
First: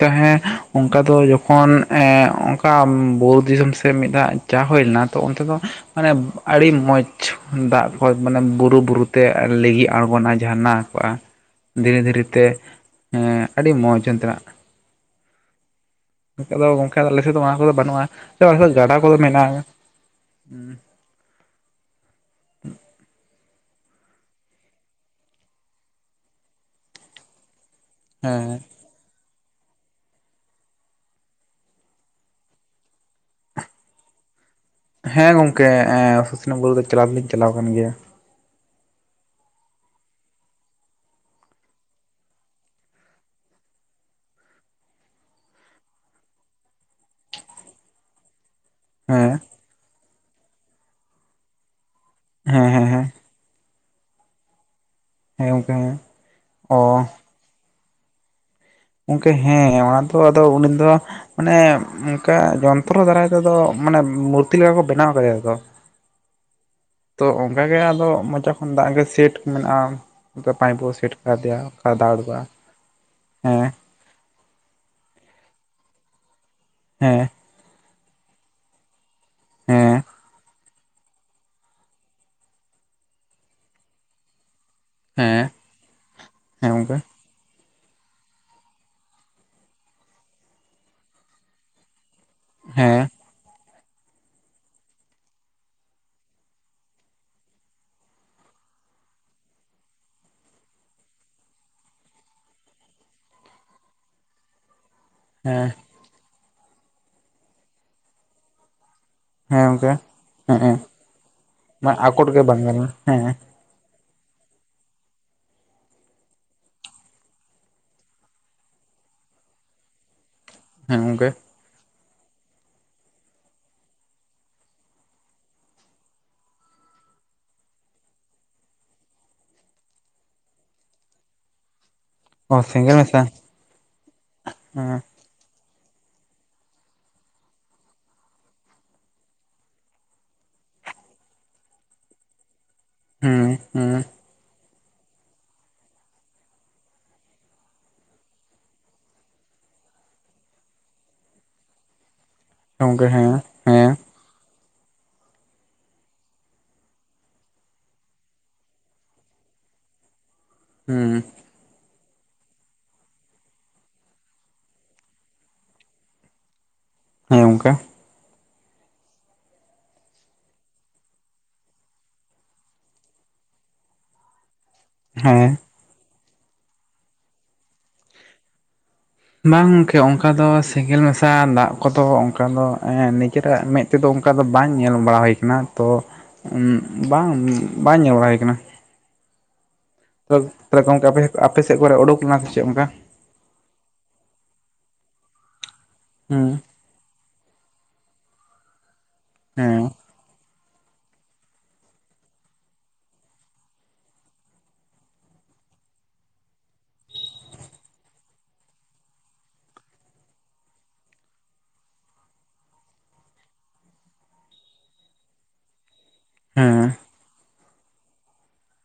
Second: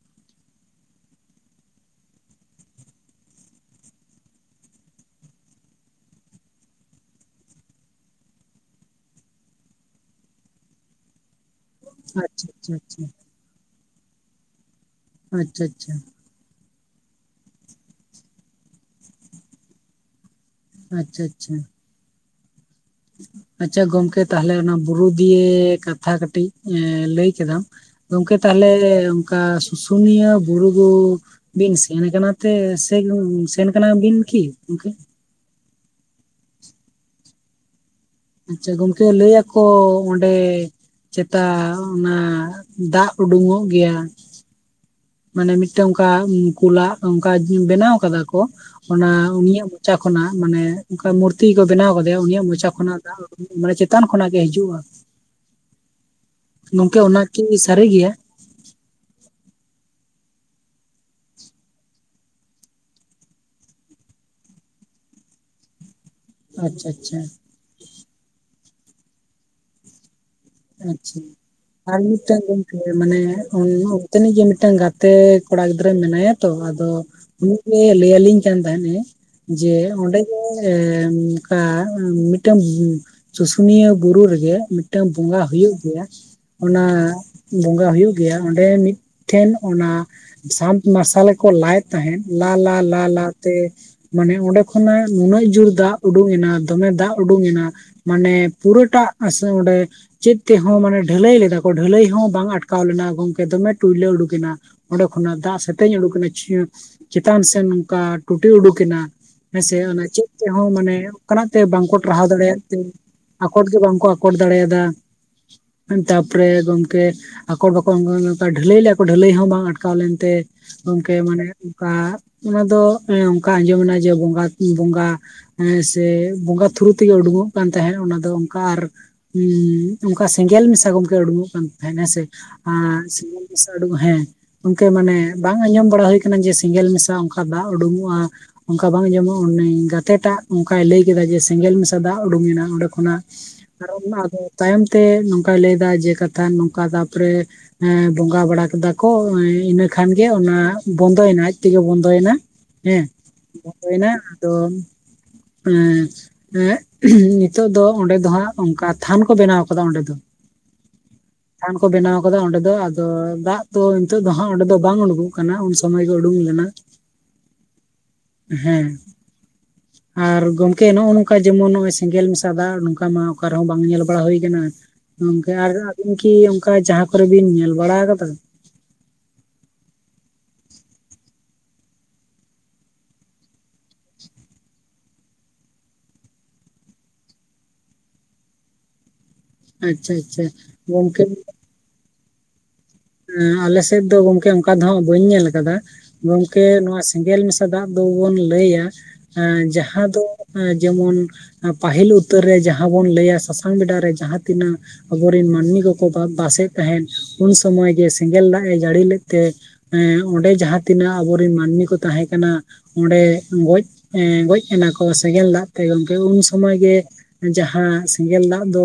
ᱛᱟᱦᱮᱸ ᱚᱱᱠᱟ ᱫᱚ ᱡᱚᱠᱷᱚᱱ ᱮ ᱚᱱᱠᱟ ᱵᱩᱨᱩ ᱫᱤᱥᱚᱢ ᱥᱮᱫ ᱢᱤᱫ ᱫᱷᱟᱣ ᱪᱟ ᱦᱩᱭ ᱞᱮᱱᱟ ᱛᱚ ᱚᱱᱛᱮ ᱫᱚ ᱟᱨᱮ ᱟᱹᱰᱤ ᱢᱚᱸᱡᱽ ᱫᱟᱜ ᱯᱷᱚᱞ ᱢᱟᱱᱮ ᱵᱩᱨᱩ ᱵᱩᱨᱩᱛᱮ ᱞᱤᱜᱤ ᱟᱬᱜᱚᱱᱟ ᱡᱷᱟᱨᱱᱟ ᱠᱚᱜᱼᱟ ᱫᱷᱤᱨᱤ ᱫᱷᱤᱨᱤ ᱛᱮ ᱟᱪᱪᱷᱟ ᱟᱪᱪᱷᱟ ᱟᱪᱪᱷᱟ ᱮ ᱟᱹᱰᱤ ᱢᱚᱡ ᱚᱱᱛᱮᱱᱟᱜ ᱟᱪᱪᱷᱟ ᱟᱪᱪᱷᱟ ᱱᱚᱛᱮ ᱫᱚ ᱜᱚᱝᱠ ᱟᱞᱮᱥᱮᱫ ᱫᱚ ᱚᱱᱟ ᱠᱚᱫᱚ ᱵᱟᱹᱱᱩᱜᱼᱟ ᱟᱞᱮ ᱥᱮᱫ ᱫᱚ ᱜᱟᱰᱟ ᱠᱚᱫᱚ ᱢᱮᱱᱟᱜᱼᱟ [unintelligible] ᱟᱪᱪᱷᱟ ᱟᱪᱪᱷᱟ ᱟᱪᱪᱷᱟ ᱜᱚᱢᱠᱮ ᱛᱟᱦᱞᱮ ᱚᱱᱟ ᱵᱩᱨᱩ ᱫᱤᱭᱮ ᱠᱟᱛᱷᱟ ᱠᱟᱹᱴᱤᱡ ᱞᱟᱹᱭ ᱠᱮᱫᱟᱢ ᱜᱚᱝᱠᱮ ᱦᱮᱸ ᱛᱟᱦᱚᱞᱮ ᱚᱱᱠᱟ ᱥᱩᱥᱩᱱᱤᱭᱟᱹ ᱵᱩᱨᱩ ᱫᱩ ᱵᱤᱱ ᱥᱮᱱ ᱠᱟᱱᱟ ᱛᱮ ᱥᱮ ᱥᱮᱱ ᱠᱟᱱᱟ ᱵᱤᱱ ᱠᱤ? ᱦᱮᱸ ᱜᱚᱝᱠᱮ ᱥᱩᱥᱱᱟ ᱵᱩᱨᱩ ᱫᱚ ᱪᱟᱞᱟᱣ ᱫᱚᱞᱤᱧ ᱪᱟᱞᱟᱣ ᱟᱠᱟᱱ ᱜᱮᱭᱟ᱾ ᱟᱪᱪᱷᱟ ᱜᱚᱝᱠᱮ ᱞᱟᱹᱭ ᱟᱠᱚ ᱚᱸᱰᱮ ᱪᱮᱛᱟ ᱚᱱᱟ ᱫᱟᱜ ᱩᱰᱩᱝ-ᱚᱜ ᱜᱮᱭᱟ᱾ ᱢᱟᱱᱮ ᱢᱤᱫᱴᱮᱱ ᱚᱱᱠᱟ ᱠᱩᱞᱟᱜ ᱚᱱᱠᱟ ᱵᱮᱱᱟᱣ ᱟᱠᱟᱫᱟ ᱠᱚ ᱚᱱᱟ ᱦᱮᱸ ᱩᱱᱤᱭᱟᱜ ᱢᱚᱪᱟ ᱠᱷᱚᱱᱟᱜ ᱢᱟᱱᱮ ᱚᱱᱠᱟ ᱢᱩᱨᱛᱤ ᱠᱚ ᱵᱮᱱᱟᱣ ᱟᱠᱟᱫᱮᱭᱟ ᱩᱱᱤᱭᱟᱜ ᱦᱮᱸ ᱢᱚᱪᱟ ᱦᱮᱸ ᱠᱷᱚᱱᱟᱜ ᱦᱮᱸ ᱫᱟᱜ ᱢᱟᱱᱮ ᱪᱮᱛᱟᱱ ᱠᱷᱚᱱᱟᱜ ᱜᱮ ᱦᱤᱡᱩᱜᱼᱟ, ᱦᱮᱸ ᱜᱚᱝᱠᱮ ᱦᱮᱸ ᱚ ᱜᱚᱝᱠᱮ ᱚᱱᱟᱠᱤ ᱥᱟᱹᱨᱤ ᱜᱮᱭᱟ? ᱜᱚᱢᱠᱮ ᱦᱮᱸ ᱟᱫᱚ, ᱟᱫᱚ, ᱩᱱᱤ ᱫᱚ ᱢᱟᱱᱮ ᱚᱱᱠᱟ ᱡᱚᱱᱛᱨᱚ ᱫᱟᱨᱟᱭ ᱛᱮᱫᱚ ᱢᱟᱱᱮ ᱢᱩᱨᱛᱤ ᱞᱮᱠᱟ ᱠᱚ ᱵᱮᱱᱟᱣ ᱠᱟᱫᱮᱭᱟ ᱟᱫᱚ᱾ ᱟᱪᱪᱷᱟ᱾ ᱟᱪᱪᱷᱟ ᱛᱚ ᱚᱱᱠᱟᱜᱮ ᱟᱫᱚ ᱢᱚᱪᱟ ᱠᱷᱚᱱ ᱫᱟᱜ ᱜᱮ ᱥᱮᱴ ᱢᱮᱱᱟᱜᱼᱟ᱾ ᱯᱟᱭ ᱯᱚ [unintelligible] ᱥᱮᱴ ᱫᱮᱭᱟ ᱠᱷᱟᱨ ᱫᱟᱜ ᱚᱰᱜᱚᱜ-᱾ᱟ ᱤᱭᱟᱹ ᱢᱟᱱᱮ ᱚᱱᱛᱮᱱᱤᱡ ᱜᱮ ᱢᱤᱫᱴᱟᱝ ᱜᱟᱛᱮ ᱠᱚᱲᱟ ᱜᱤᱫᱽᱨᱟᱹ ᱢᱮᱱᱟᱭᱟ ᱛᱚ, ᱟᱫᱚ ᱦᱮᱸ ᱩᱱᱤ ᱞᱟᱹᱭ ᱟᱞᱤᱧ ᱠᱟᱱ ᱛᱟᱦᱮᱸᱱᱮ ᱡᱮ ᱦᱮᱸ ᱚᱸᱰᱮ ᱮ ᱚᱱᱠᱟ ᱢᱤᱫᱴᱟᱝ ᱥᱩᱥᱩᱱᱤᱭᱟᱹ ᱵᱩᱨᱩ ᱨᱮᱜᱮ ᱢᱤᱫᱴᱟᱝ ᱵᱚᱸᱜᱟ ᱦᱮᱸ ᱦᱩᱭᱩᱜ ᱜᱮᱭᱟ ᱦᱮᱸ ᱜᱚᱝᱠᱮ ᱚᱱᱟ ᱵᱚᱸᱜᱟ ᱦᱩᱭᱩᱜ ᱜᱮᱭᱟ ᱚᱸᱰᱮ ᱢᱤᱫᱴᱷᱮᱱ ᱚᱱᱟ ᱥᱟᱛ ᱢᱟᱨᱥᱟᱞᱮ ᱠᱚ ᱞᱟᱭ ᱛᱟᱦᱮᱡ ᱦᱮᱸ ᱞᱟ-ᱞᱟ-ᱞᱟ-ᱞᱟ ᱛᱮ ᱢᱟᱱᱮ ᱚᱸᱰᱮ ᱠᱷᱚᱱᱟᱜ ᱱᱩᱱᱟᱹᱜ ᱡᱳᱨ ᱫᱟᱜ ᱩᱰᱩᱠᱱᱟ ᱫᱚᱢᱮ ᱫᱟᱜ ᱩᱰᱩᱝ ᱮᱱᱟ᱾ ᱢᱟᱱᱮ ᱯᱩᱨᱟᱹᱴᱟ ᱟᱥᱚ ᱚᱸᱰᱮ ᱪᱮᱫ ᱛᱮᱦᱚᱸ ᱢᱟᱱᱮ ᱰᱷᱟᱹᱞᱟᱹᱭ ᱞᱮᱫᱟ ᱠᱚ ᱰᱷᱟᱹᱞᱟᱹᱭ ᱦᱚᱸ ᱵᱟᱝ ᱟᱴᱠᱟᱣ ᱞᱮᱱᱟ ᱜᱚᱢᱠᱮ ᱫᱚᱢᱮ ᱴᱩᱭᱞᱟᱹ ᱩᱰᱩᱠᱮᱱᱟ᱾ ᱚᱸᱰᱮ ᱠᱷᱚᱱᱟᱜ ᱫᱟᱜ ᱦᱮᱸ ᱥᱮᱛᱮᱧ ᱩᱰᱩ ᱠᱮᱱᱟ ᱪᱮᱛᱟᱱ ᱥᱮᱫ ᱱᱚᱝᱠᱟ ᱴᱩᱴᱤ ᱩᱰᱩᱠ ᱮᱱᱟ᱾ ᱦᱮᱸ ᱦᱮᱸᱥᱮ ᱜᱚᱝᱠᱮ ᱚᱱᱟ ᱪᱮᱫ ᱦᱮᱸ ᱛᱮᱦᱚᱸ ᱦᱮᱸ ᱢᱟᱱᱮ ᱚᱱᱠᱟᱱᱟᱜ ᱛᱮ ᱵᱟᱝᱠᱚ ᱟᱠᱚᱴ ᱴᱟᱨᱦᱟᱣ ᱜᱮ ᱫᱟᱲᱮᱭᱟᱜ ᱵᱟᱝ ᱛᱮ ᱜᱟᱱᱚᱜᱼᱟ ᱦᱮᱸ ᱟᱠᱚᱨ ᱜᱮ ᱵᱟᱝᱠᱚ ᱟᱠᱚᱴ ᱫᱟᱲᱮᱭᱟᱫᱟ᱾ ᱛᱯᱚᱨᱮ ᱜᱚᱢᱠᱮ ᱟᱠᱚ ᱵᱟᱠᱚ [unintelligible] ᱰᱷᱟᱹᱞᱟᱹᱭ ᱞᱮᱭᱟ ᱠᱚ ᱰᱷᱟᱹᱞᱟᱹᱭ ᱦᱚᱸ ᱵᱟᱝ ᱟᱴᱠᱟᱣ ᱞᱮᱱᱛᱮ ᱜᱚᱝᱠᱮ ᱢᱟᱱᱮ ᱚᱱᱠᱟ ᱚᱱᱟ ᱫᱚ ᱚᱱᱠᱟ ᱟᱸᱡᱚᱢᱱᱟ ᱡᱮ ᱵᱚᱸᱜᱟ ᱵᱚᱸᱜᱟ ᱦᱮᱸ ᱥᱮ ᱵᱚᱸᱜᱟ ᱛᱷᱩᱨᱩ ᱛᱮᱜᱮ ᱩᱰᱩᱠᱚᱜ ᱠᱟᱱ ᱛᱟᱦᱮᱸ ᱚᱱᱟ ᱫᱚ ᱚᱱᱠᱟ ᱟᱨ ᱚᱱᱠᱟ ᱥᱮᱸᱜᱮᱞ ᱢᱮᱥᱟᱜᱚᱝᱠᱮ ᱩᱰᱩᱠᱚᱜ ᱠᱟᱱ ᱛᱟᱦᱮᱸ ᱦᱮᱸ ᱥᱮ? ᱚ ᱥᱮᱸᱜᱮᱞ ᱟᱸ ᱢᱮᱥᱟ ᱥᱮᱸᱜᱮᱞ [inaudible] ᱦᱮᱸ ᱜᱚᱝᱠᱮ ᱦᱮᱸ ᱢᱟᱱᱮ ᱵᱟᱝ ᱟᱸᱡᱚᱢ ᱵᱟᱲᱟ ᱦᱩᱭᱩ ᱟᱠᱟᱱᱟ ᱡᱮ ᱥᱮᱸᱜᱮᱞ ᱢᱮᱥᱟ ᱚᱱᱠᱟ ᱫᱟᱜ ᱩᱰᱩᱝᱚᱜᱼᱟ᱾ ᱚᱱᱠᱟ ᱵᱟᱝ ᱟᱸᱡᱚᱢᱚᱜᱼᱟ ᱩᱱᱤ ᱜᱟᱛᱮᱴᱟᱜ ᱚᱱᱠᱟᱭ ᱞᱟᱹᱭ ᱠᱮᱫᱟ ᱡᱮ ᱥᱮᱸᱜᱮᱞ ᱢᱮᱥᱟ ᱫᱟᱜ ᱩᱰᱩᱠᱮᱱᱟ ᱚᱸᱰᱮ ᱠᱷᱚᱱ ᱠᱷᱚ ᱦᱮᱸ ᱦᱮᱸ ᱠᱟᱨᱚᱱ ᱟᱫᱚ ᱛᱟᱭᱚᱢ ᱛᱮ ᱱᱚᱝᱠᱟᱭ ᱞᱟᱹᱭ ᱮᱫᱟ ᱡᱮ ᱠᱟᱛᱷᱟ ᱱᱚᱝᱠᱟ ᱛᱟᱨᱯᱚᱨᱮ ᱮ ᱵᱚᱸᱜᱟ ᱵᱟᱲᱟ ᱠᱮᱫᱟ ᱠᱚ ᱮᱸ ᱤᱱᱟᱹ ᱠᱷᱟᱱᱜᱮ ᱚᱱᱟ ᱵᱚᱱᱫᱚᱭᱮᱱᱟ ᱟᱡ ᱛᱮᱜᱮ ᱵᱚᱱᱫᱚᱭᱮᱱᱟ᱾ ᱦᱮᱸ ᱜᱚᱝᱠᱮ ᱦᱮᱸ [inaudible] ᱛᱚ [inaudible] ᱱᱤᱛᱚᱜ ᱫᱚ ᱚᱸᱰᱮ ᱫᱚ ᱦᱜ ᱚᱱᱠᱟ ᱛᱷᱟᱱ ᱠᱚ ᱵᱮᱱᱟᱣ ᱟᱠᱟᱫᱟ ᱚᱸᱰᱮ ᱫᱚ᱾ ᱦᱩᱸ ᱛᱷᱟᱱ ᱠᱚ ᱵᱮᱱᱟᱣ ᱟᱠᱟᱫᱟ ᱚᱸᱰᱮ ᱫᱚ ᱟᱫᱚ ᱫᱟᱜ ᱫᱚ ᱱᱤᱛᱚᱜ ᱫᱚ ᱦᱜ ᱚᱸᱰᱮ ᱫᱚ ᱵᱟᱝ ᱩᱰᱩᱠᱚᱜ ᱠᱟᱱᱟ ᱩᱱ ᱥᱚᱢᱚᱭ ᱜᱮ ᱩᱰᱩᱠ ᱞᱮᱱᱟ᱾ ᱦᱮᱸ ᱜᱚᱝᱠᱮ᱾ ᱦᱮᱸ᱾ ᱟᱨ ᱜᱚᱝᱠᱮ ᱱᱚᱜᱚ ᱱᱚᱝᱠᱟ ᱡᱮᱢᱚᱱ ᱱᱚᱜᱚᱭ ᱥᱮᱸᱜᱮᱞ ᱢᱮᱥᱟ ᱫᱟᱜ ᱱᱚᱝᱠᱟ ᱢᱟ ᱚᱠᱟ ᱨᱮᱦᱚᱸ ᱵᱟᱝ ᱧᱮᱞᱚᱜ ᱵᱟᱲᱟ ᱦᱩᱭ ᱟᱠᱟᱱ ᱜᱚᱝᱠᱮ ᱦᱮᱸ ᱟᱨ ᱟᱵᱤᱱ ᱠᱤ ᱚᱱᱠᱟ ᱡᱟᱦᱟᱸ ᱠᱚᱨᱮ ᱵᱤᱱ ᱧᱮᱞ ᱵᱟᱲᱟ ᱟᱠᱟᱫᱟ ᱵᱟᱝ ᱜᱚᱝᱠᱮ ᱚᱱᱠᱟ ᱫᱚ ᱥᱮᱸᱜᱮᱞ ᱢᱮᱥᱟ ᱫᱟᱜ ᱠᱚᱫᱚ ᱚᱱᱠᱟ ᱫᱚ ᱱᱤᱡᱮᱨᱟᱜ ᱢᱮᱫ ᱱᱚᱛᱮᱫᱚ ᱚᱱᱠᱟ ᱫᱚ ᱵᱟᱝ ᱧᱮᱞ ᱵᱟᱲᱟ ᱦᱩᱭ ᱟᱠᱟᱱᱟ ᱛᱚ ᱵᱟᱝ ᱵᱟᱝ ᱧᱮᱞ ᱵᱟᱲᱟ ᱦᱩᱭ ᱟᱠᱟᱱᱟ᱾ ᱟᱪᱪᱷᱟ ᱟᱪᱪᱷᱟ ᱛᱟᱦᱚᱞᱮ ᱜᱚᱝᱠᱮ ᱟᱯᱮ ᱟᱯᱮ ᱥᱮ ᱠᱚᱨᱮ ᱚᱰᱩᱠ ᱞᱮᱱᱟ ᱥᱮ ᱪᱮᱫ ᱚᱱᱠᱟ? ᱮᱸ ᱟᱞᱮᱥᱮᱫ ᱫᱚ ᱜᱚᱝᱠᱮ ᱚᱱᱠᱟ ᱫᱚᱦᱸᱜ ᱵᱟᱹᱧ ᱧᱮᱞ ᱟᱠᱟᱫᱟ ᱦᱮᱸ ᱜᱚᱝᱠᱮ ᱱᱚᱣᱟ ᱥᱮᱸᱜᱮᱞ ᱢᱮᱥᱟ ᱫᱟᱜ ᱫᱚᱵᱚᱱ ᱞᱟᱹᱭᱟᱹ ᱦᱮᱸ ᱡᱟᱦᱟᱸ ᱫᱚ ᱡᱮᱢᱚᱱ ᱯᱟᱹᱦᱤᱞ ᱩᱛᱟᱹᱨ ᱨᱮ ᱡᱟᱦᱟᱸ ᱵᱚᱱ ᱞᱟᱹᱭᱟ ᱥᱟᱥᱟᱝ ᱵᱮᱰᱟ ᱨᱮ ᱡᱟᱦᱟᱸ ᱛᱤᱱᱟᱹᱜ ᱟᱵᱚᱨᱮᱱ ᱢᱟᱹᱱᱢᱤ ᱠᱚᱠᱚ ᱵᱟᱥᱮᱫ ᱛᱟᱦᱮᱸ ᱩᱱ ᱥᱚᱢᱚᱭ ᱜᱮ ᱥᱮᱸᱜᱮᱞ ᱫᱟᱜ ᱮ ᱡᱟᱹᱲᱤ ᱞᱮᱫ ᱛᱮ ᱮᱸ ᱚᱸᱰᱮ ᱡᱟᱦᱟᱸ ᱛᱤᱱᱟᱹᱜ ᱟᱵᱚᱨᱮᱱ ᱢᱟᱹᱱᱢᱤ ᱠᱚ ᱛᱟᱦᱮᱸ ᱠᱟᱱᱟ ᱚᱸᱰᱮ ᱜᱚᱡ, ᱜᱚᱡ ᱮᱱᱟᱠᱚ ᱥᱮᱸᱜᱮᱞ ᱫᱟᱜ ᱛᱮ᱾ ᱩᱱ ᱦᱮᱸ ᱥᱚᱢᱚᱭ ᱜᱮ ᱡᱟᱦᱟᱥ ᱥᱮᱸᱜᱮᱞ ᱫᱟᱜ ᱫᱚ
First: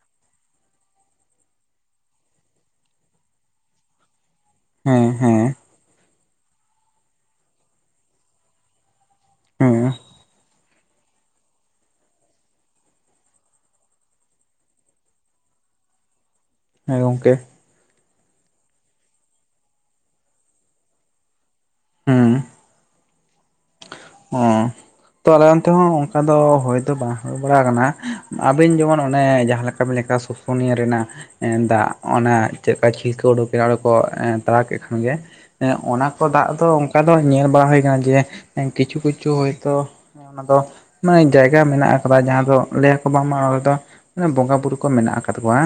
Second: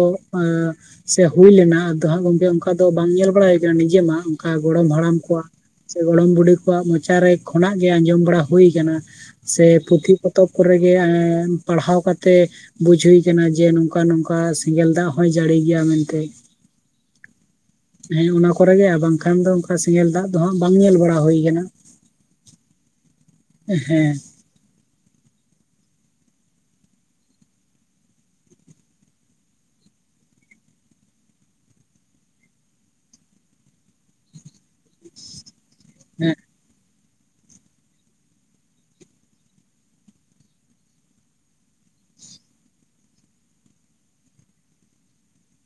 ᱥᱮ ᱦᱩᱭ ᱞᱮᱱᱟ ᱟᱫᱚ ᱦᱟᱜ ᱜᱚᱝᱠᱮ ᱚᱱᱠᱟ ᱫᱚ ᱵᱟᱝ ᱧᱮᱞ ᱵᱟᱲᱟᱭ ᱱᱤᱡᱮ ᱢᱟ ᱚᱱᱠᱟ ᱜᱚᱲᱚᱢ ᱦᱮᱸ ᱦᱮᱸ ᱦᱟᱲᱟᱢ ᱠᱚᱣᱟᱜ ᱥᱮ ᱜᱚᱲᱚᱢ ᱵᱩᱰᱷᱤ ᱠᱚᱣᱟᱜ ᱢᱚᱪᱟ ᱨᱮ ᱠᱷᱚᱱᱟᱜ ᱜᱮ ᱟᱸᱡᱚᱢ ᱵᱟᱲᱟ ᱦᱩᱭ ᱟᱠᱟᱱᱟ ᱥᱮ ᱦᱮᱸ ᱯᱩᱛᱷᱤ ᱯᱚᱛᱚᱵ ᱠᱚ ᱨᱮ ᱜᱮ ᱯᱟᱲᱦᱟᱣ ᱠᱟᱛᱮᱜ ᱵᱩᱡ ᱦᱩᱭ ᱟᱠᱟᱱᱟ ᱡᱮ ᱱᱚᱝᱠᱟ ᱱᱚᱝᱠᱟ ᱥᱮᱸᱜᱮᱞ ᱫᱟᱜ ᱦᱚᱭ ᱡᱟᱹᱲᱤ ᱜᱮᱭᱟ ᱢᱮᱱ ᱛᱮ ᱦᱮᱸ ᱜᱚᱝᱠᱮ ᱦᱮᱸ ᱚᱱᱟ ᱠᱚᱨᱮ ᱜᱮ ᱟᱨ ᱵᱟᱝ ᱠᱷᱟᱱ ᱫᱚ ᱚᱱᱠᱟ ᱥᱮᱸᱜᱮᱞ ᱫᱟᱜ ᱫᱚ ᱦᱟᱸᱜ ᱵᱟᱝ ᱧᱮᱞ ᱵᱟᱲᱟ ᱦᱩᱭ ᱠᱟᱱᱟᱹ ᱦᱩᱸ ᱦᱮᱸ ᱦᱚᱸ ᱛᱚ ᱟᱞᱮ ᱚᱱᱛᱮ ᱦᱚᱸ ᱚᱱᱠᱟ ᱫᱚ ᱦᱩᱭ ᱫᱚ ᱵᱟᱝ ᱦᱩᱭ ᱵᱟᱲᱟ ᱟᱠᱟᱱᱟ ᱟᱵᱤᱱ ᱡᱮᱢᱚᱱ ᱚᱱᱮ ᱡᱟᱦᱟᱸ ᱞᱮᱠᱟ ᱵᱤᱱ ᱞᱟᱹᱭ ᱯᱩᱱᱭᱟᱹ ᱨᱮᱱᱟᱜ ᱫᱟᱜ ᱚᱱᱟ ᱪᱮᱫ ᱞᱮᱠᱟ ᱪᱷᱤᱞᱠᱟᱹᱣ ᱩᱰᱩᱠ ᱮᱱᱟ ᱚᱸᱰᱮ ᱠᱚ ᱛᱟᱲᱟᱣ ᱠᱮᱫ ᱠᱷᱟᱱ ᱜᱮ ᱚᱱᱟ ᱠᱚ ᱦᱮᱸ ᱫᱟᱜ ᱫᱚ ᱚᱱᱠᱟ ᱫᱚ ᱧᱮᱞ ᱵᱟᱝ ᱦᱩᱭ ᱠᱟᱱᱟ ᱡᱮ ᱠᱤᱪᱷᱩ ᱠᱤᱪᱷᱩ ᱦᱳᱭ ᱛᱚ ᱚᱱᱟ ᱫᱚ ᱢᱟᱱᱮ ᱡᱟᱭᱜᱟ ᱢᱮᱱᱟᱜ ᱟᱠᱟᱫᱟ ᱡᱟᱦᱟᱸ ᱫᱚ ᱞᱟᱹᱭ ᱟᱠᱚ ᱵᱟᱝ ᱢᱟ ᱚᱱᱰᱮ ᱫᱚ ᱢᱮ ᱵᱚᱸᱜᱟ ᱵᱩᱨᱩ ᱠᱚ ᱢᱮᱱᱟᱜ ᱟᱠᱟᱫ ᱠᱚᱣᱟ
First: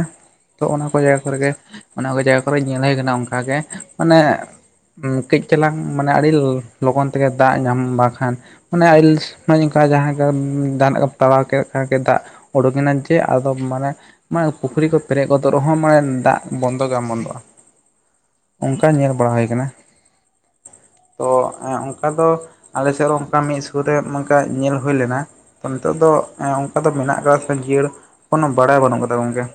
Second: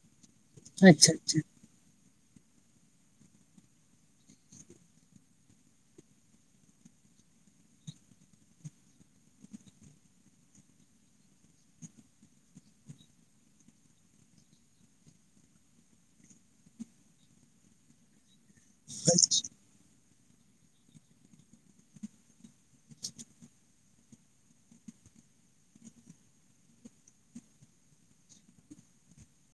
ᱛᱚ ᱚᱱᱟ ᱠᱚ ᱟᱪᱪᱷᱟ ᱡᱟᱭᱜᱟ ᱟᱪᱪᱷᱟ ᱠᱚᱨᱮ ᱜᱮ ᱚᱱᱟ ᱠᱚ ᱡᱟᱭᱜᱟ ᱠᱚᱨᱮᱜ ᱧᱮᱞ ᱦᱩᱭ ᱠᱟᱱᱟ ᱚᱱᱠᱟ ᱜᱮ ᱢᱟᱱᱮ ᱠᱟᱹᱡ ᱪᱟᱞᱟᱝ ᱢᱟᱱᱮ ᱟᱹᱰᱤ ᱞᱚᱜᱚᱱ ᱛᱮ ᱜᱮ ᱫᱟᱜ ᱧᱟᱢ ᱵᱟᱠᱷᱟᱱ ᱚᱱᱮ ᱟᱭᱤᱞᱥ ᱦᱚᱜᱚᱭ ᱱᱤᱝᱠᱟᱸ ᱡᱟᱦᱟᱸ ᱜᱮᱢ ᱡᱟᱦᱟᱱᱟᱜ ᱠᱚ ᱛᱟᱣᱟᱜ ᱠᱮᱫ ᱠᱷᱟᱱ ᱜᱮ ᱫᱟᱜ ᱩᱰᱩᱠ ᱮᱱᱟ ᱡᱮ ᱟᱫᱚ ᱢᱟᱱᱮ ᱢᱟᱱᱮ ᱯᱩᱠᱷᱨᱤ ᱠᱚ ᱯᱮᱨᱮᱡ ᱜᱚᱫᱚᱜ ᱨᱮᱦᱚ ᱢᱟᱱᱮ ᱫᱟᱜ ᱵᱚᱱᱫᱚ ᱜᱮ ᱵᱟᱝ ᱵᱚᱱᱫᱚᱜ-ᱟ ᱚᱱᱠᱟ ᱧᱮᱞ ᱵᱟᱲᱟ ᱦᱩᱭ ᱠᱟᱱᱟ [unintelligible] ᱛᱚ ᱚᱱᱠᱟ ᱫᱚ ᱟᱞᱮ ᱥᱮᱫ ᱚᱱᱠᱟ ᱢᱤᱫ ᱥᱩᱨ ᱨᱮ ᱚᱱᱠᱟ ᱧᱮᱞ ᱦᱩᱭ ᱞᱮᱱᱟ ᱛᱚ ᱱᱤᱛᱚᱜ ᱫᱚ ᱚᱱᱠᱟ ᱫᱚ ᱢᱮᱱᱟᱜ ᱠᱟᱫᱟ ᱥᱮ ᱵᱟᱝ ᱡᱤᱭᱟᱹᱲ ᱠᱳᱱᱳ ᱵᱟᱲᱟᱭ ᱵᱟᱱᱩᱜ ᱠᱟᱫᱟ ᱜᱚᱝᱠᱮ